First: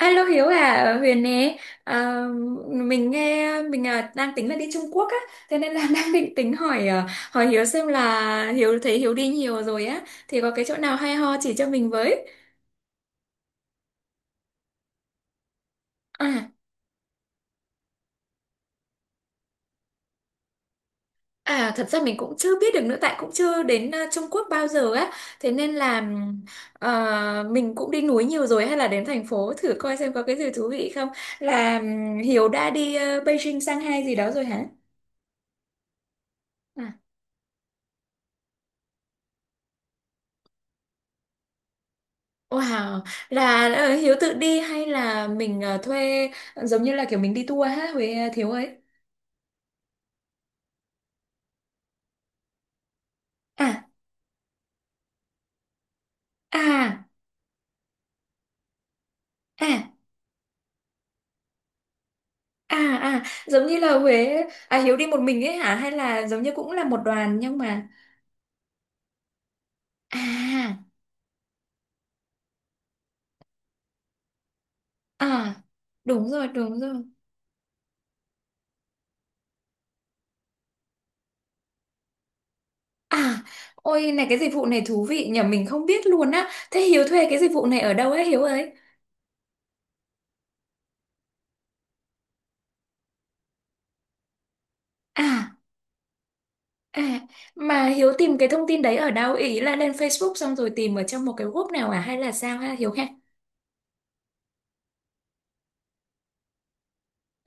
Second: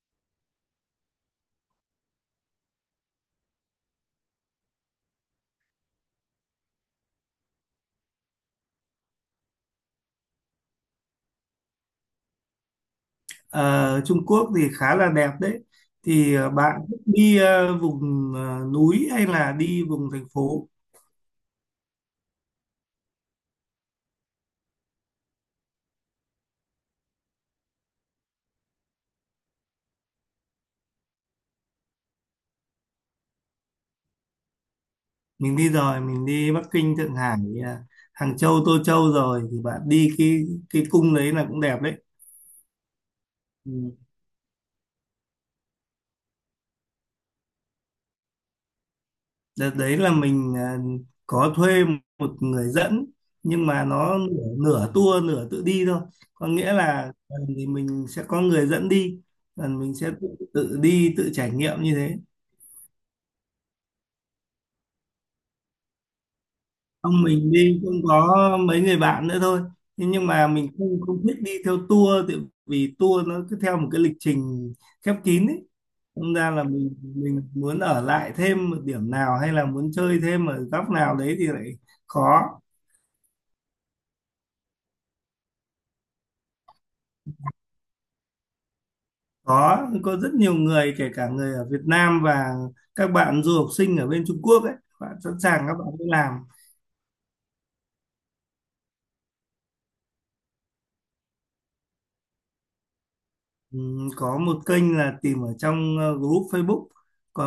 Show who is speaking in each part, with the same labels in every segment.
Speaker 1: Alo Hiếu à, Huyền nè, à, mình nghe mình à, đang tính là đi Trung Quốc á, thế nên là đang định tính hỏi Hiếu xem là Hiếu thấy Hiếu đi nhiều rồi á, thì có cái chỗ nào hay ho chỉ cho mình với.
Speaker 2: Ờ, Trung Quốc thì khá là đẹp đấy. Thì
Speaker 1: À,
Speaker 2: bạn thích đi vùng núi hay là đi vùng thành phố?
Speaker 1: à thật ra mình cũng chưa biết được nữa, tại cũng chưa đến à, Trung Quốc bao giờ á, thế nên là à, mình cũng đi núi nhiều rồi hay là đến thành phố thử coi xem có cái gì thú vị không. Là Hiếu đã đi à, Beijing, Shanghai gì đó rồi hả?
Speaker 2: Mình đi rồi, mình đi Bắc
Speaker 1: À.
Speaker 2: Kinh, Thượng Hải, ờ, Hàng Châu, Tô Châu rồi. Thì bạn đi cái cung đấy là cũng đẹp đấy.
Speaker 1: Wow, là
Speaker 2: Ừ.
Speaker 1: Hiếu tự đi hay là mình thuê giống như là kiểu mình đi tour ha Huế Thiếu ấy.
Speaker 2: Đợt đấy là mình có thuê một người dẫn, nhưng
Speaker 1: À,
Speaker 2: mà nó nửa tour nửa tự đi thôi. Có nghĩa
Speaker 1: à,
Speaker 2: là thì mình sẽ có người dẫn đi, còn
Speaker 1: à,
Speaker 2: mình sẽ tự đi, tự trải nghiệm như thế.
Speaker 1: à, à, giống như là Huế à Hiếu đi một mình ấy hả hay là giống như cũng là một
Speaker 2: Không,
Speaker 1: đoàn
Speaker 2: mình
Speaker 1: nhưng
Speaker 2: đi
Speaker 1: mà
Speaker 2: cũng có mấy người bạn nữa thôi, thế nhưng mà mình
Speaker 1: à,
Speaker 2: không không thích đi theo tour, tại vì tour nó cứ theo một cái lịch trình khép kín
Speaker 1: à,
Speaker 2: ấy.
Speaker 1: đúng
Speaker 2: Thành
Speaker 1: rồi,
Speaker 2: ra là
Speaker 1: đúng
Speaker 2: mình
Speaker 1: rồi.
Speaker 2: mình muốn ở lại thêm một điểm nào hay là muốn chơi thêm ở góc nào đấy thì lại khó.
Speaker 1: À, ôi này cái dịch vụ này thú vị nhờ mình không biết luôn á. Thế Hiếu thuê cái dịch vụ này ở đâu ấy Hiếu ấy?
Speaker 2: Có rất nhiều người, kể cả người ở Việt Nam và các bạn du học sinh ở bên Trung Quốc ấy, bạn sẵn
Speaker 1: À,
Speaker 2: sàng, các bạn đi làm.
Speaker 1: à, mà Hiếu tìm cái thông tin đấy ở đâu? Ý là lên Facebook xong rồi tìm ở trong một cái group nào à hay là sao ha Hiếu ha?
Speaker 2: Có một kênh là tìm ở trong group Facebook,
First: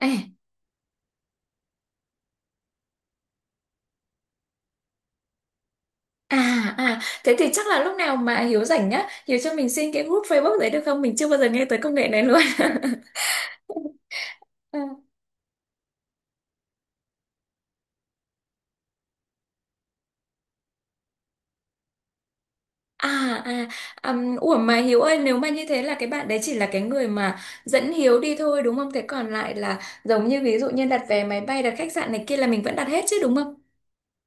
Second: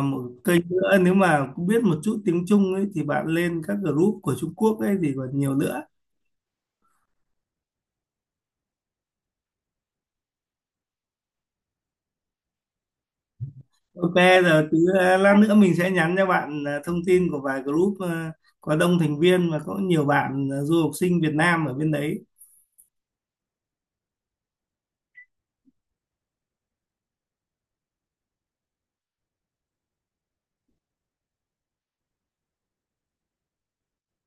Speaker 1: À.
Speaker 2: một kênh nữa, nếu mà cũng biết một chút tiếng Trung ấy thì bạn lên các group của Trung Quốc ấy thì còn nhiều nữa.
Speaker 1: À, à, thế thì chắc là lúc nào mà Hiếu rảnh nhá, Hiếu cho mình xin cái group Facebook đấy được không? Mình chưa bao giờ nghe tới công nghệ này luôn.
Speaker 2: Ok, giờ
Speaker 1: Ừ.
Speaker 2: tí lát nữa mình sẽ nhắn cho bạn thông tin của vài group có đông thành viên và có nhiều bạn du học sinh Việt Nam ở bên đấy.
Speaker 1: À, à, ủa mà Hiếu ơi, nếu mà như thế là cái bạn đấy chỉ là cái người mà dẫn Hiếu đi thôi đúng không? Thế còn lại là giống như ví dụ như đặt vé máy bay, đặt khách sạn này kia là mình vẫn đặt hết chứ đúng không?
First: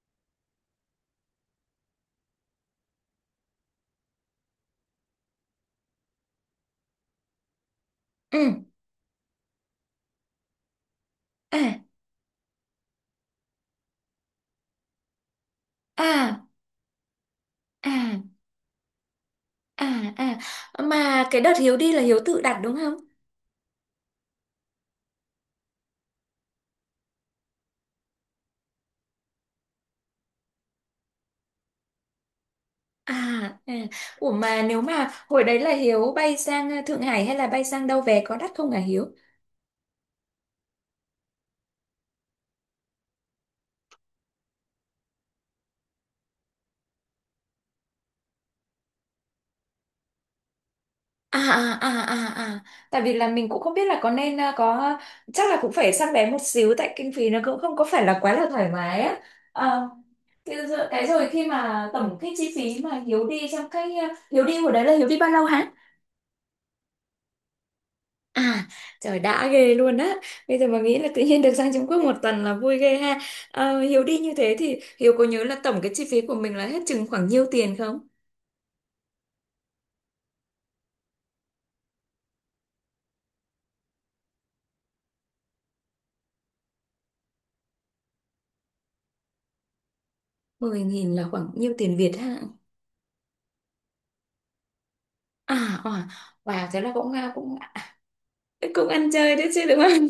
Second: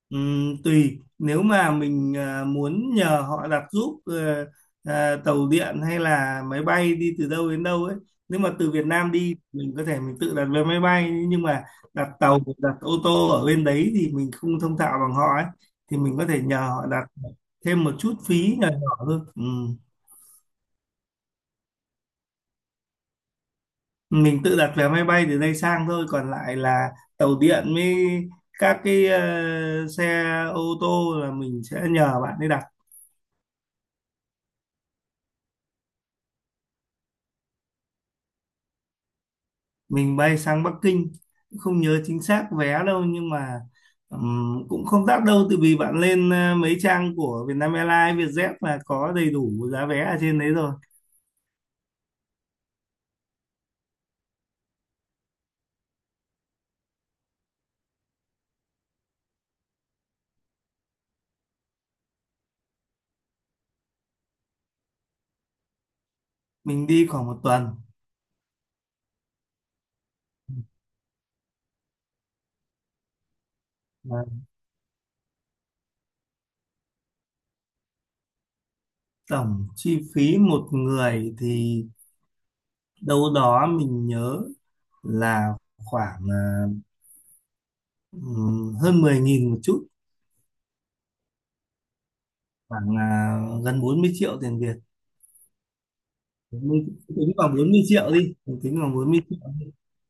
Speaker 2: Tùy, nếu mà mình à, muốn nhờ họ đặt giúp tàu điện hay là máy bay đi từ đâu đến đâu ấy. Nếu
Speaker 1: Ừ,
Speaker 2: mà từ Việt Nam đi, mình có thể mình tự đặt vé máy bay, nhưng mà
Speaker 1: à,
Speaker 2: đặt tàu, đặt ô tô ở bên đấy thì mình không thông thạo bằng họ ấy thì mình có thể
Speaker 1: à,
Speaker 2: nhờ họ đặt, thêm một chút
Speaker 1: à,
Speaker 2: phí nhỏ nhỏ thôi.
Speaker 1: à, à. Mà cái đợt Hiếu đi là Hiếu tự đặt đúng không?
Speaker 2: Mình tự đặt vé máy bay từ đây sang thôi, còn lại là tàu điện với các cái xe ô tô là mình sẽ nhờ bạn ấy đặt.
Speaker 1: À, à, ủa mà nếu mà hồi đấy là Hiếu bay sang Thượng Hải hay là bay sang đâu về có đắt không hả Hiếu?
Speaker 2: Mình bay sang Bắc Kinh, không nhớ chính xác vé đâu nhưng mà cũng không đắt đâu, tại vì bạn lên mấy trang của Vietnam Airlines, Vietjet là có đầy đủ giá vé ở trên đấy rồi.
Speaker 1: À, à, à, à, à, tại vì là mình cũng không biết là có nên có, chắc là cũng phải săn vé một xíu tại kinh phí nó cũng không có phải là quá là thoải mái á. Ờ, cái rồi khi mà tổng cái chi phí mà Hiếu đi trong Hiếu đi hồi đấy là Hiếu đi bao lâu hả?
Speaker 2: Mình đi khoảng một tuần.
Speaker 1: À, trời đã ghê luôn á. Bây giờ mà nghĩ là tự nhiên được sang Trung Quốc một tuần là vui ghê ha. Ờ, Hiếu đi
Speaker 2: Và
Speaker 1: như thế thì Hiếu có nhớ là tổng cái chi phí của mình là hết chừng khoảng nhiêu tiền không?
Speaker 2: tổng chi phí một người thì đâu đó mình nhớ là khoảng hơn 10.000 một chút,
Speaker 1: 10.000 là khoảng nhiêu tiền Việt ha?
Speaker 2: khoảng gần 40 triệu tiền Việt.
Speaker 1: À, à, wow, thế là
Speaker 2: Mình tính khoảng 40 triệu đi, mình tính
Speaker 1: cũng
Speaker 2: khoảng
Speaker 1: ăn
Speaker 2: bốn mươi
Speaker 1: chơi
Speaker 2: triệu
Speaker 1: đấy chứ đúng không?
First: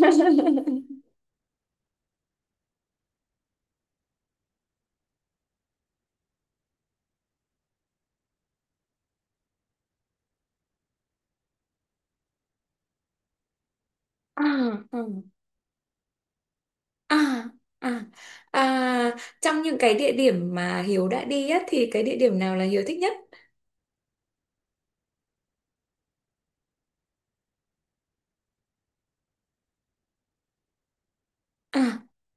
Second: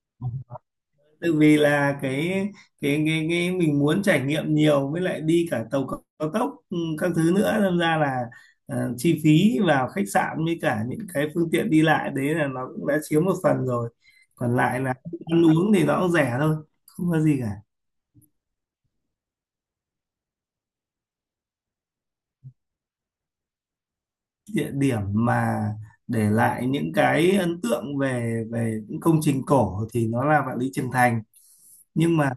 Speaker 2: Tại vì là cái mình muốn trải nghiệm nhiều, với lại đi cả tàu cao cao tốc, ừ, các thứ nữa, nên ra là ờ, chi phí vào khách sạn với cả những cái phương tiện đi lại đấy là nó cũng đã chiếm một phần rồi,
Speaker 1: À,
Speaker 2: còn lại là
Speaker 1: ừ.
Speaker 2: ăn uống thì nó cũng rẻ thôi, không
Speaker 1: À,
Speaker 2: có gì cả.
Speaker 1: à, à, trong những cái địa điểm mà Hiếu đã đi á thì cái địa điểm nào là Hiếu thích nhất?
Speaker 2: Địa điểm mà để lại những cái ấn tượng về về những công trình cổ thì nó là Vạn Lý Trường Thành,
Speaker 1: À,
Speaker 2: nhưng mà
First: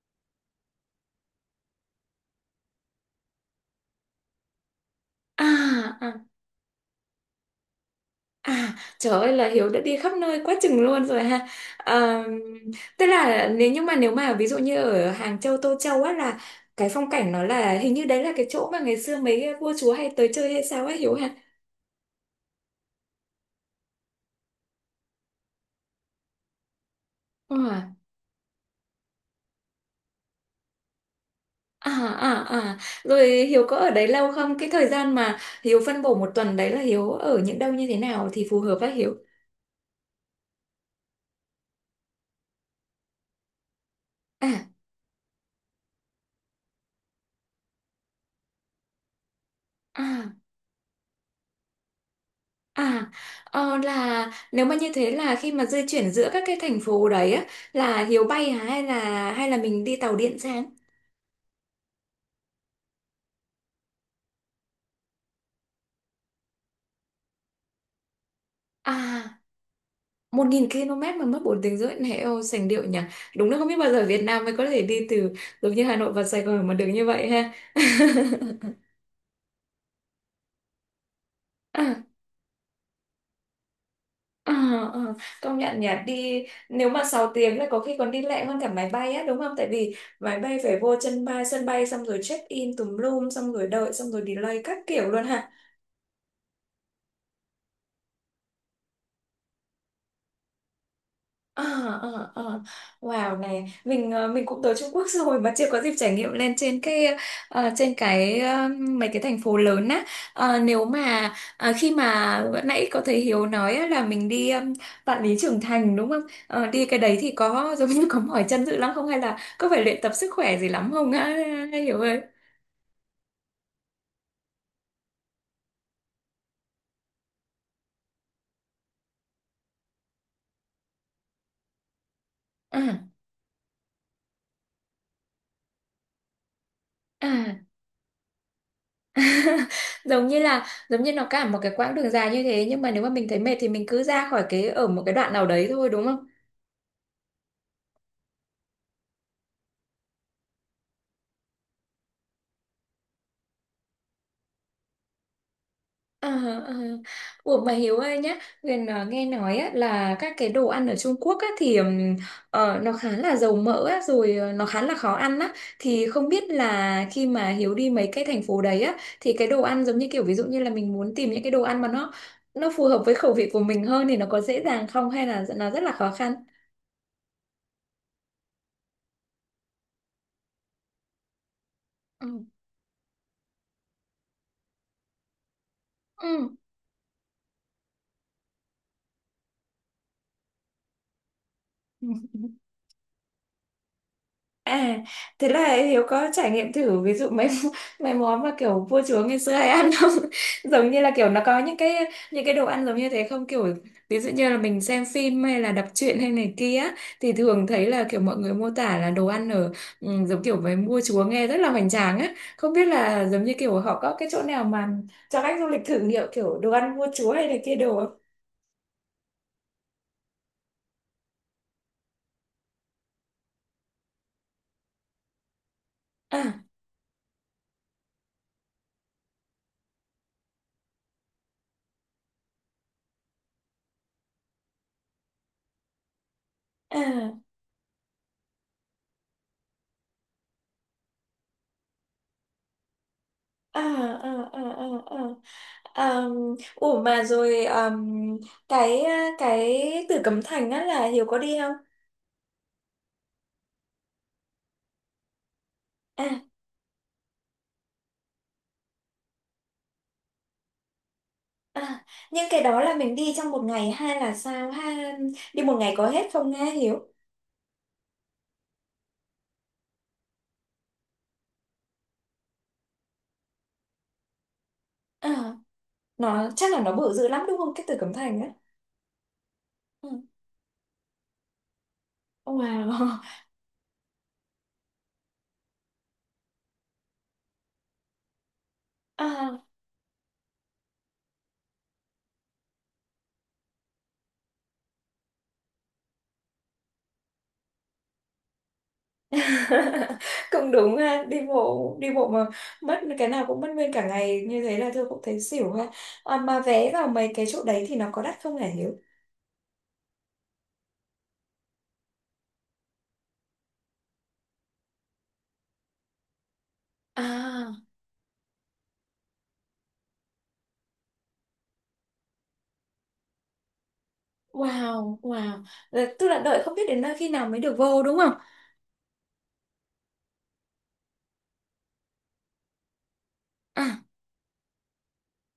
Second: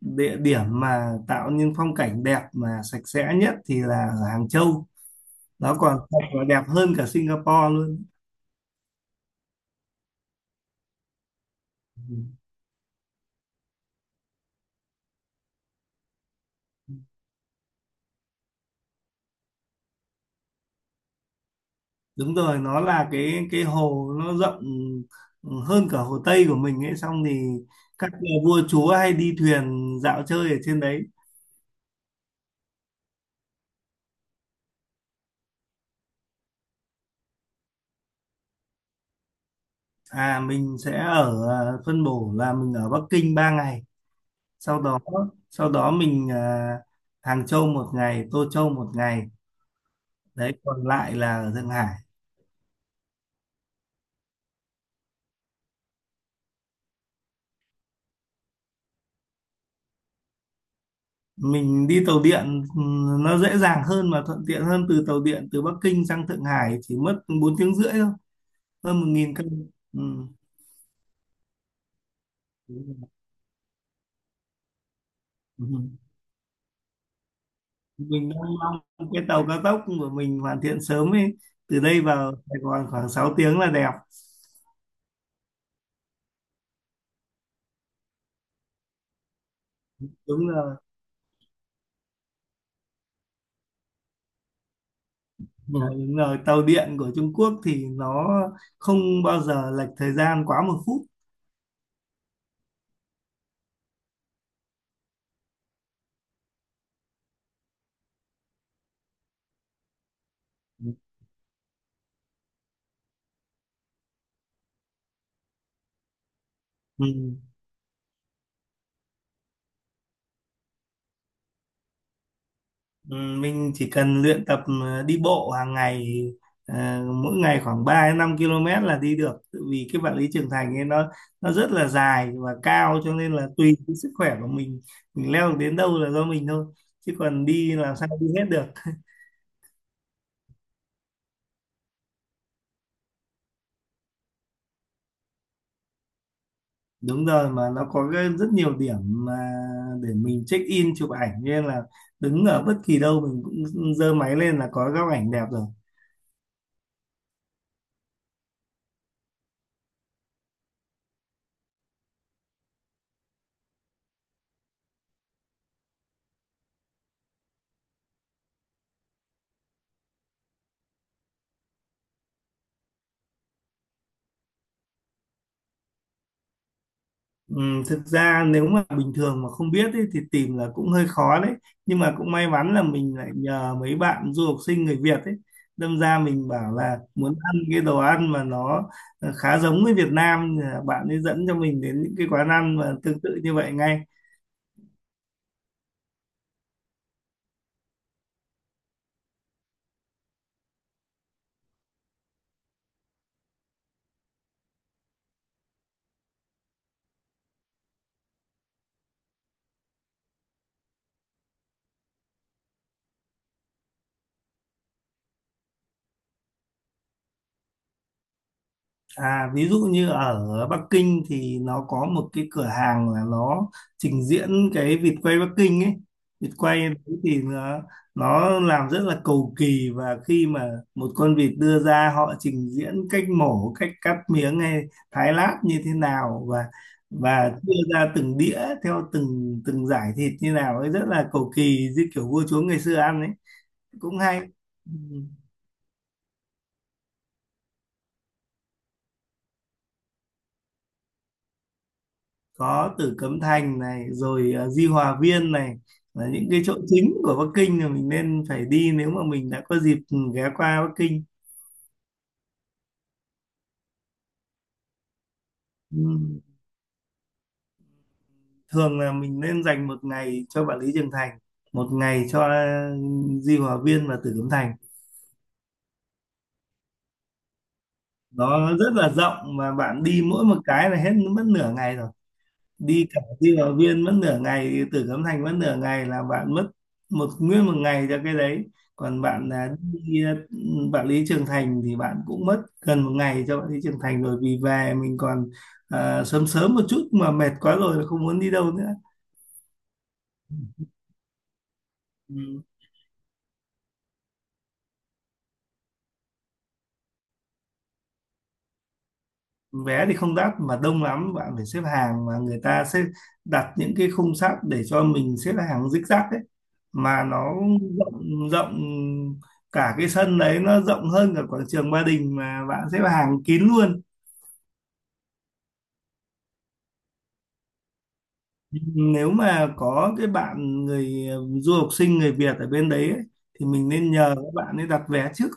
Speaker 2: địa điểm mà tạo nên phong cảnh đẹp mà sạch sẽ nhất thì là ở Hàng Châu, nó
Speaker 1: à,
Speaker 2: còn
Speaker 1: à.
Speaker 2: thật và đẹp hơn cả Singapore luôn.
Speaker 1: À, trời ơi là Hiếu đã đi khắp nơi quá chừng luôn rồi ha.
Speaker 2: Ừ,
Speaker 1: À, tức là nhưng mà nếu mà ví dụ như ở Hàng Châu, Tô Châu á là cái phong cảnh nó là hình như đấy là cái chỗ mà ngày xưa mấy vua chúa hay tới chơi hay sao á Hiếu ha.
Speaker 2: đúng rồi, nó là cái hồ nó rộng, ừ, hơn cả hồ Tây của mình ấy, xong thì
Speaker 1: Ờ,
Speaker 2: các nhà vua chúa hay đi thuyền dạo chơi ở trên đấy.
Speaker 1: à, à, à. Rồi Hiếu có ở đấy lâu không? Cái thời gian mà Hiếu phân bổ một tuần đấy là Hiếu ở những đâu như thế nào thì phù hợp với Hiếu?
Speaker 2: À mình sẽ ở, à, phân bổ là mình ở Bắc Kinh 3 ngày,
Speaker 1: À,
Speaker 2: sau đó, sau đó mình à, Hàng Châu một ngày, Tô Châu một ngày,
Speaker 1: à.
Speaker 2: đấy, còn lại là ở Thượng Hải.
Speaker 1: À, ờ, là nếu mà như thế là khi mà di chuyển giữa các cái thành phố đấy á, là Hiếu bay hả hay là mình đi tàu điện sang?
Speaker 2: Mình đi tàu điện, ừ, nó dễ dàng hơn mà thuận tiện hơn, từ tàu điện từ Bắc Kinh sang Thượng Hải chỉ mất 4 tiếng rưỡi thôi, hơn một
Speaker 1: À,
Speaker 2: nghìn cân ừ.
Speaker 1: 1.000 km mà mất 4 tiếng rưỡi này, ô sành điệu
Speaker 2: Đúng
Speaker 1: nhỉ.
Speaker 2: rồi.
Speaker 1: Đúng là không biết bao giờ Việt Nam mới có thể đi từ
Speaker 2: Ừ.
Speaker 1: giống như Hà Nội vào Sài Gòn mà được như vậy ha.
Speaker 2: Mình đang mong cái tàu cao tốc của mình hoàn thiện sớm ấy, từ đây
Speaker 1: À,
Speaker 2: vào Sài Gòn khoảng 6 tiếng là đẹp.
Speaker 1: à, à, công nhận nhỉ, đi nếu mà 6 tiếng là có khi còn đi lẹ hơn cả máy bay á, đúng không? Tại vì máy
Speaker 2: Đúng
Speaker 1: bay
Speaker 2: rồi.
Speaker 1: phải vô sân bay xong rồi check in tùm lum xong rồi đợi xong rồi delay các kiểu luôn ha.
Speaker 2: Ừ, đúng rồi, tàu điện của Trung Quốc thì nó không bao giờ lệch thời gian quá một phút.
Speaker 1: Ờ, ờ, ờ. Wow này mình cũng tới Trung Quốc rồi mà chưa có dịp trải nghiệm lên trên mấy cái thành phố lớn á. Ờ, nếu mà khi mà vừa nãy có thấy Hiếu nói á, là mình đi Vạn Lý Trường Thành đúng không? Ờ, đi cái
Speaker 2: Ừ.
Speaker 1: đấy thì có giống như có mỏi chân dữ lắm không hay là có phải luyện tập sức khỏe gì lắm không á Hiếu ơi
Speaker 2: Ừ, mình chỉ cần luyện tập đi bộ hàng ngày, ờ, mỗi ngày khoảng ba đến 5 km là đi được. Tại vì cái vật lý trưởng thành ấy nó rất là dài và
Speaker 1: à,
Speaker 2: cao, cho nên là tùy cái sức khỏe của mình leo được đến đâu là do mình thôi, chứ còn
Speaker 1: à.
Speaker 2: đi làm sao đi hết được.
Speaker 1: Giống như nó cả một cái quãng đường dài như thế nhưng mà nếu mà mình thấy mệt thì mình cứ ra khỏi cái ở một cái đoạn nào đấy thôi đúng không?
Speaker 2: Đúng rồi, mà nó có rất nhiều điểm mà để mình check in chụp ảnh, nên là đứng ở bất kỳ đâu mình cũng giơ máy lên là có góc ảnh đẹp rồi.
Speaker 1: À, à. Ủa mà Hiếu ơi nhá, Huyền nghe nói á, là các cái đồ ăn ở Trung Quốc á, thì nó khá là dầu mỡ á, rồi nó khá là khó ăn á. Thì không biết là khi mà Hiếu đi mấy cái thành phố đấy á, thì cái đồ ăn giống như kiểu ví dụ như là mình muốn tìm những cái đồ ăn mà nó phù hợp với khẩu vị của mình hơn thì nó có dễ dàng không hay là nó rất là khó khăn?
Speaker 2: Thực ra nếu mà bình thường mà không biết ấy, thì tìm là cũng hơi khó đấy, nhưng mà cũng
Speaker 1: Ừ.
Speaker 2: may mắn là mình lại nhờ mấy bạn du học sinh người Việt ấy, đâm ra mình bảo là muốn ăn cái đồ ăn mà nó khá giống với Việt Nam thì là bạn ấy dẫn cho mình đến
Speaker 1: Ừ.
Speaker 2: những cái quán ăn mà tương tự như vậy ngay.
Speaker 1: À, thế là Hiếu có trải nghiệm thử ví dụ mấy mấy món mà kiểu vua chúa ngày xưa hay ăn không? Giống như là kiểu nó có những cái đồ ăn giống như thế không? Kiểu ví dụ như là mình xem phim hay là đọc truyện hay này kia á, thì thường thấy là kiểu mọi người mô tả là đồ ăn ở giống kiểu với vua chúa nghe rất là hoành tráng á. Không biết là giống như kiểu họ có cái chỗ nào mà cho khách du lịch thử nghiệm kiểu đồ ăn vua chúa hay là kia đồ không?
Speaker 2: À, ví dụ như ở Bắc Kinh thì nó có một cái cửa hàng là nó trình diễn cái vịt quay Bắc Kinh ấy. Vịt
Speaker 1: À,
Speaker 2: quay đấy thì nó làm rất là cầu kỳ, và khi mà một con vịt đưa ra họ trình diễn cách mổ, cách cắt miếng hay thái lát như thế nào,
Speaker 1: à.
Speaker 2: và đưa ra từng đĩa theo từng từng giải thịt như nào ấy, rất là cầu kỳ như kiểu vua chúa ngày xưa ăn ấy,
Speaker 1: À,
Speaker 2: cũng hay.
Speaker 1: à, à, à,
Speaker 2: Ừ.
Speaker 1: à, à, ủa mà rồi à, cái cái Tử Cấm Thành á là Hiếu có đi không?
Speaker 2: Có Tử Cấm Thành này rồi Di Hòa Viên này, là
Speaker 1: À,
Speaker 2: những cái chỗ chính của Bắc Kinh mà mình nên phải đi nếu mà mình đã có dịp ghé qua Bắc Kinh.
Speaker 1: à, nhưng cái đó là mình đi trong một ngày hay là sao ha, đi một ngày có hết
Speaker 2: Ừ,
Speaker 1: không nghe Hiếu?
Speaker 2: thường là mình nên dành một ngày cho Vạn Lý Trường Thành, một ngày cho Di Hòa Viên và Tử Cấm Thành.
Speaker 1: À, nó chắc là nó bự dữ lắm đúng không cái Tử Cấm Thành á?
Speaker 2: Nó rất là rộng, mà bạn
Speaker 1: Ừ.
Speaker 2: đi mỗi một cái là hết mất nửa ngày rồi. Đi
Speaker 1: Wow.
Speaker 2: cả đi vào viên mất nửa ngày, từ Cấm Thành mất nửa ngày, là bạn mất một nguyên một ngày cho cái đấy. Còn bạn
Speaker 1: À.
Speaker 2: là đi Vạn Lý Trường Thành thì bạn cũng mất gần một ngày cho Vạn Lý Trường Thành rồi, vì về mình còn sớm sớm một chút mà mệt quá rồi là không muốn đi đâu nữa.
Speaker 1: Cũng đúng ha, đi bộ mà
Speaker 2: Ừ.
Speaker 1: mất cái nào cũng mất nguyên cả ngày như thế là tôi cũng thấy xỉu ha. À, mà vé vào mấy cái chỗ đấy thì nó có đắt không hả Hiếu?
Speaker 2: Vé thì không đắt mà đông lắm, bạn phải xếp hàng, mà người ta sẽ đặt những cái khung sắt để cho mình xếp hàng zigzag ấy, mà nó
Speaker 1: À,
Speaker 2: rộng rộng, cả cái sân đấy nó rộng hơn cả quảng trường Ba Đình mà bạn xếp hàng kín luôn.
Speaker 1: wow, wow. Tức là đợi không biết đến nơi khi nào mới được vô đúng không?
Speaker 2: Nếu mà có cái bạn người du học sinh người Việt ở bên đấy ấy, thì mình
Speaker 1: À,
Speaker 2: nên nhờ các bạn ấy đặt vé trước.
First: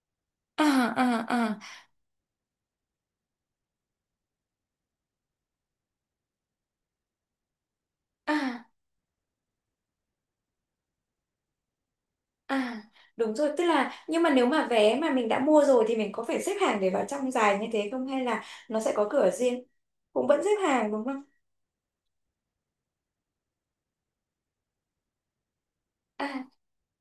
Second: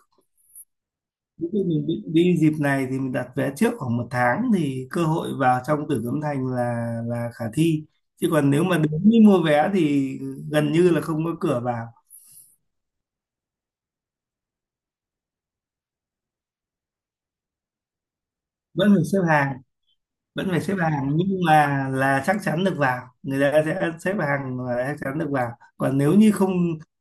Speaker 1: à, à,
Speaker 2: Nếu
Speaker 1: à,
Speaker 2: như mình định đi dịp này thì mình đặt vé trước khoảng một tháng thì cơ hội vào trong Tử Cấm Thành là khả thi, chứ còn nếu
Speaker 1: à,
Speaker 2: mà đến đi mua vé thì gần như là không có cửa vào.
Speaker 1: à. Đúng rồi, tức là nhưng mà nếu mà vé mà mình đã mua rồi thì mình có phải xếp hàng để vào trong dài như thế không hay là nó
Speaker 2: Vẫn
Speaker 1: sẽ
Speaker 2: phải
Speaker 1: có
Speaker 2: xếp
Speaker 1: cửa
Speaker 2: hàng.
Speaker 1: riêng? Cũng vẫn
Speaker 2: Vẫn
Speaker 1: xếp
Speaker 2: phải xếp
Speaker 1: hàng đúng
Speaker 2: hàng
Speaker 1: không?
Speaker 2: nhưng mà là chắc chắn được vào, người ta sẽ xếp hàng và chắc chắn được vào, còn nếu
Speaker 1: À.
Speaker 2: như không,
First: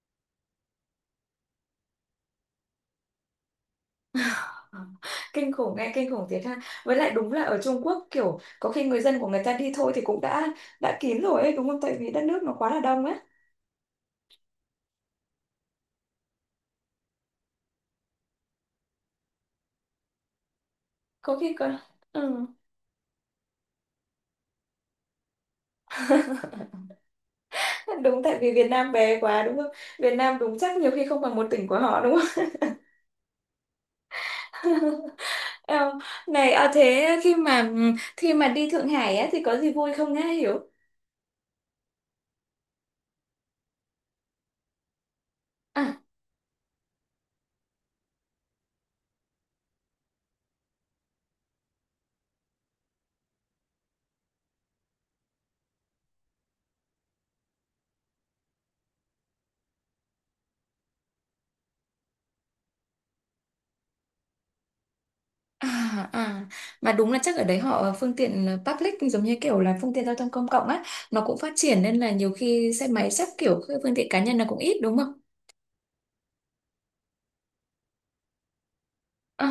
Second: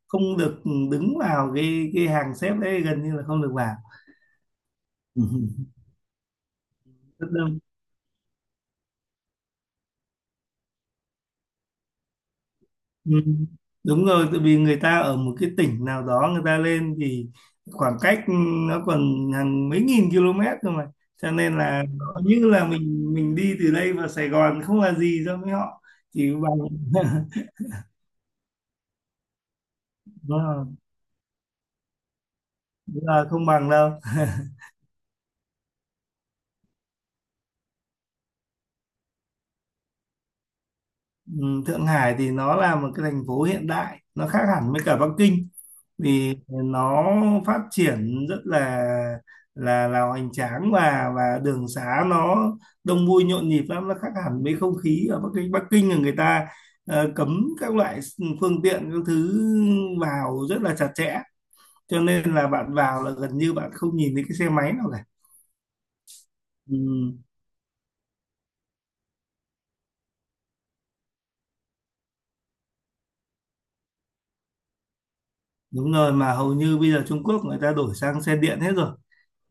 Speaker 2: không được đứng vào cái hàng xếp đấy gần như là không được vào.
Speaker 1: Kinh khủng nghe, kinh khủng thiệt ha. Với lại
Speaker 2: Rất
Speaker 1: đúng là
Speaker 2: đông.
Speaker 1: ở Trung Quốc kiểu có khi người dân của người ta đi thôi thì cũng đã kín rồi ấy đúng không? Tại vì đất nước nó quá là đông
Speaker 2: Ừ,
Speaker 1: ấy.
Speaker 2: đúng rồi, tại vì người ta ở một cái tỉnh nào đó người ta lên thì khoảng cách nó còn hàng mấy nghìn km cơ mà, cho
Speaker 1: Có khi
Speaker 2: nên
Speaker 1: có
Speaker 2: là nó
Speaker 1: ừ.
Speaker 2: như là mình đi từ đây vào Sài Gòn không là gì so với họ, chỉ bằng
Speaker 1: Đúng tại vì Việt Nam bé quá đúng không? Việt Nam
Speaker 2: đúng
Speaker 1: đúng
Speaker 2: là,
Speaker 1: chắc nhiều khi không bằng một tỉnh của họ đúng không?
Speaker 2: đúng là không bằng đâu.
Speaker 1: Ờ, này à, thế khi mà đi Thượng Hải á, thì có gì vui không nghe hiểu?
Speaker 2: Ừ, Thượng Hải thì nó là một cái thành phố hiện đại, nó khác hẳn với cả Bắc Kinh,
Speaker 1: À,
Speaker 2: vì nó phát triển rất là hoành tráng, và đường xá nó đông vui nhộn nhịp lắm, nó khác hẳn với không khí ở Bắc Kinh. Bắc Kinh là người ta cấm các loại phương tiện các thứ vào rất là chặt chẽ, cho nên là bạn vào là gần như bạn không nhìn thấy cái xe máy nào cả.
Speaker 1: à, à.
Speaker 2: Ừ,
Speaker 1: Mà đúng là chắc ở đấy họ phương tiện public giống như kiểu là phương tiện giao thông công cộng á, nó cũng phát triển nên là nhiều khi xe máy chắc kiểu cái phương tiện cá nhân là cũng ít đúng không?
Speaker 2: đúng rồi, mà hầu như bây giờ Trung Quốc người ta đổi sang xe điện hết rồi,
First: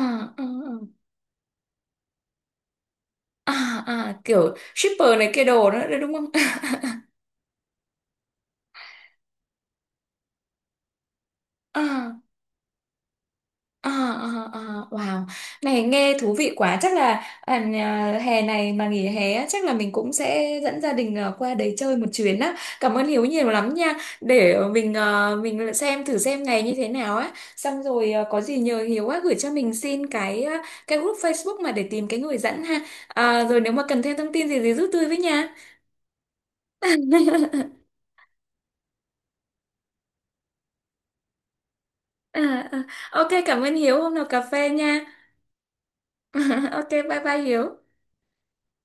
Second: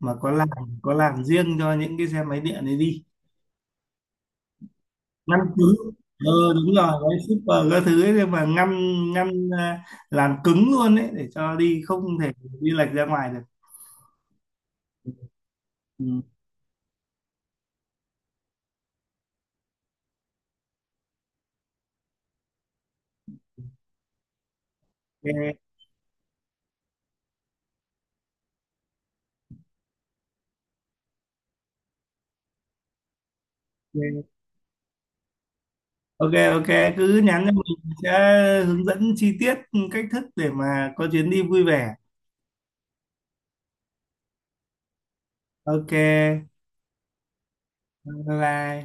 Speaker 2: mà có
Speaker 1: à,
Speaker 2: làn có làn riêng cho những cái xe máy điện ấy đi.
Speaker 1: à, à, à, kiểu shipper này
Speaker 2: Ngâm
Speaker 1: kia đồ
Speaker 2: cứng,
Speaker 1: nữa đấy đúng không?
Speaker 2: ừ, đúng rồi, gói super các thứ ấy, nhưng mà ngâm ngâm à, làm cứng luôn đấy để cho đi
Speaker 1: À,
Speaker 2: không thể đi lệch ra ngoài được.
Speaker 1: à, à, à, wow, này nghe
Speaker 2: Ừ.
Speaker 1: thú vị quá. Chắc là à, hè này mà nghỉ hè á, chắc là mình cũng sẽ dẫn gia đình à, qua đấy chơi một chuyến á. Cảm ơn Hiếu nhiều lắm nha. Để mình à,
Speaker 2: Ok.
Speaker 1: mình lại xem thử xem ngày như thế nào á. Xong rồi à, có gì nhờ Hiếu á gửi cho mình xin cái group Facebook mà để tìm cái người dẫn ha. À, rồi nếu mà cần thêm thông tin gì thì giúp tôi với nha.
Speaker 2: Ok, ok, ok, cứ nhắn cho mình sẽ hướng dẫn chi tiết cách thức để mà có chuyến đi vui vẻ.
Speaker 1: À, à, ok, cảm ơn Hiếu. Hôm nào cà phê nha.
Speaker 2: Ok,
Speaker 1: Ok, bye bye Hiếu.
Speaker 2: bye bye.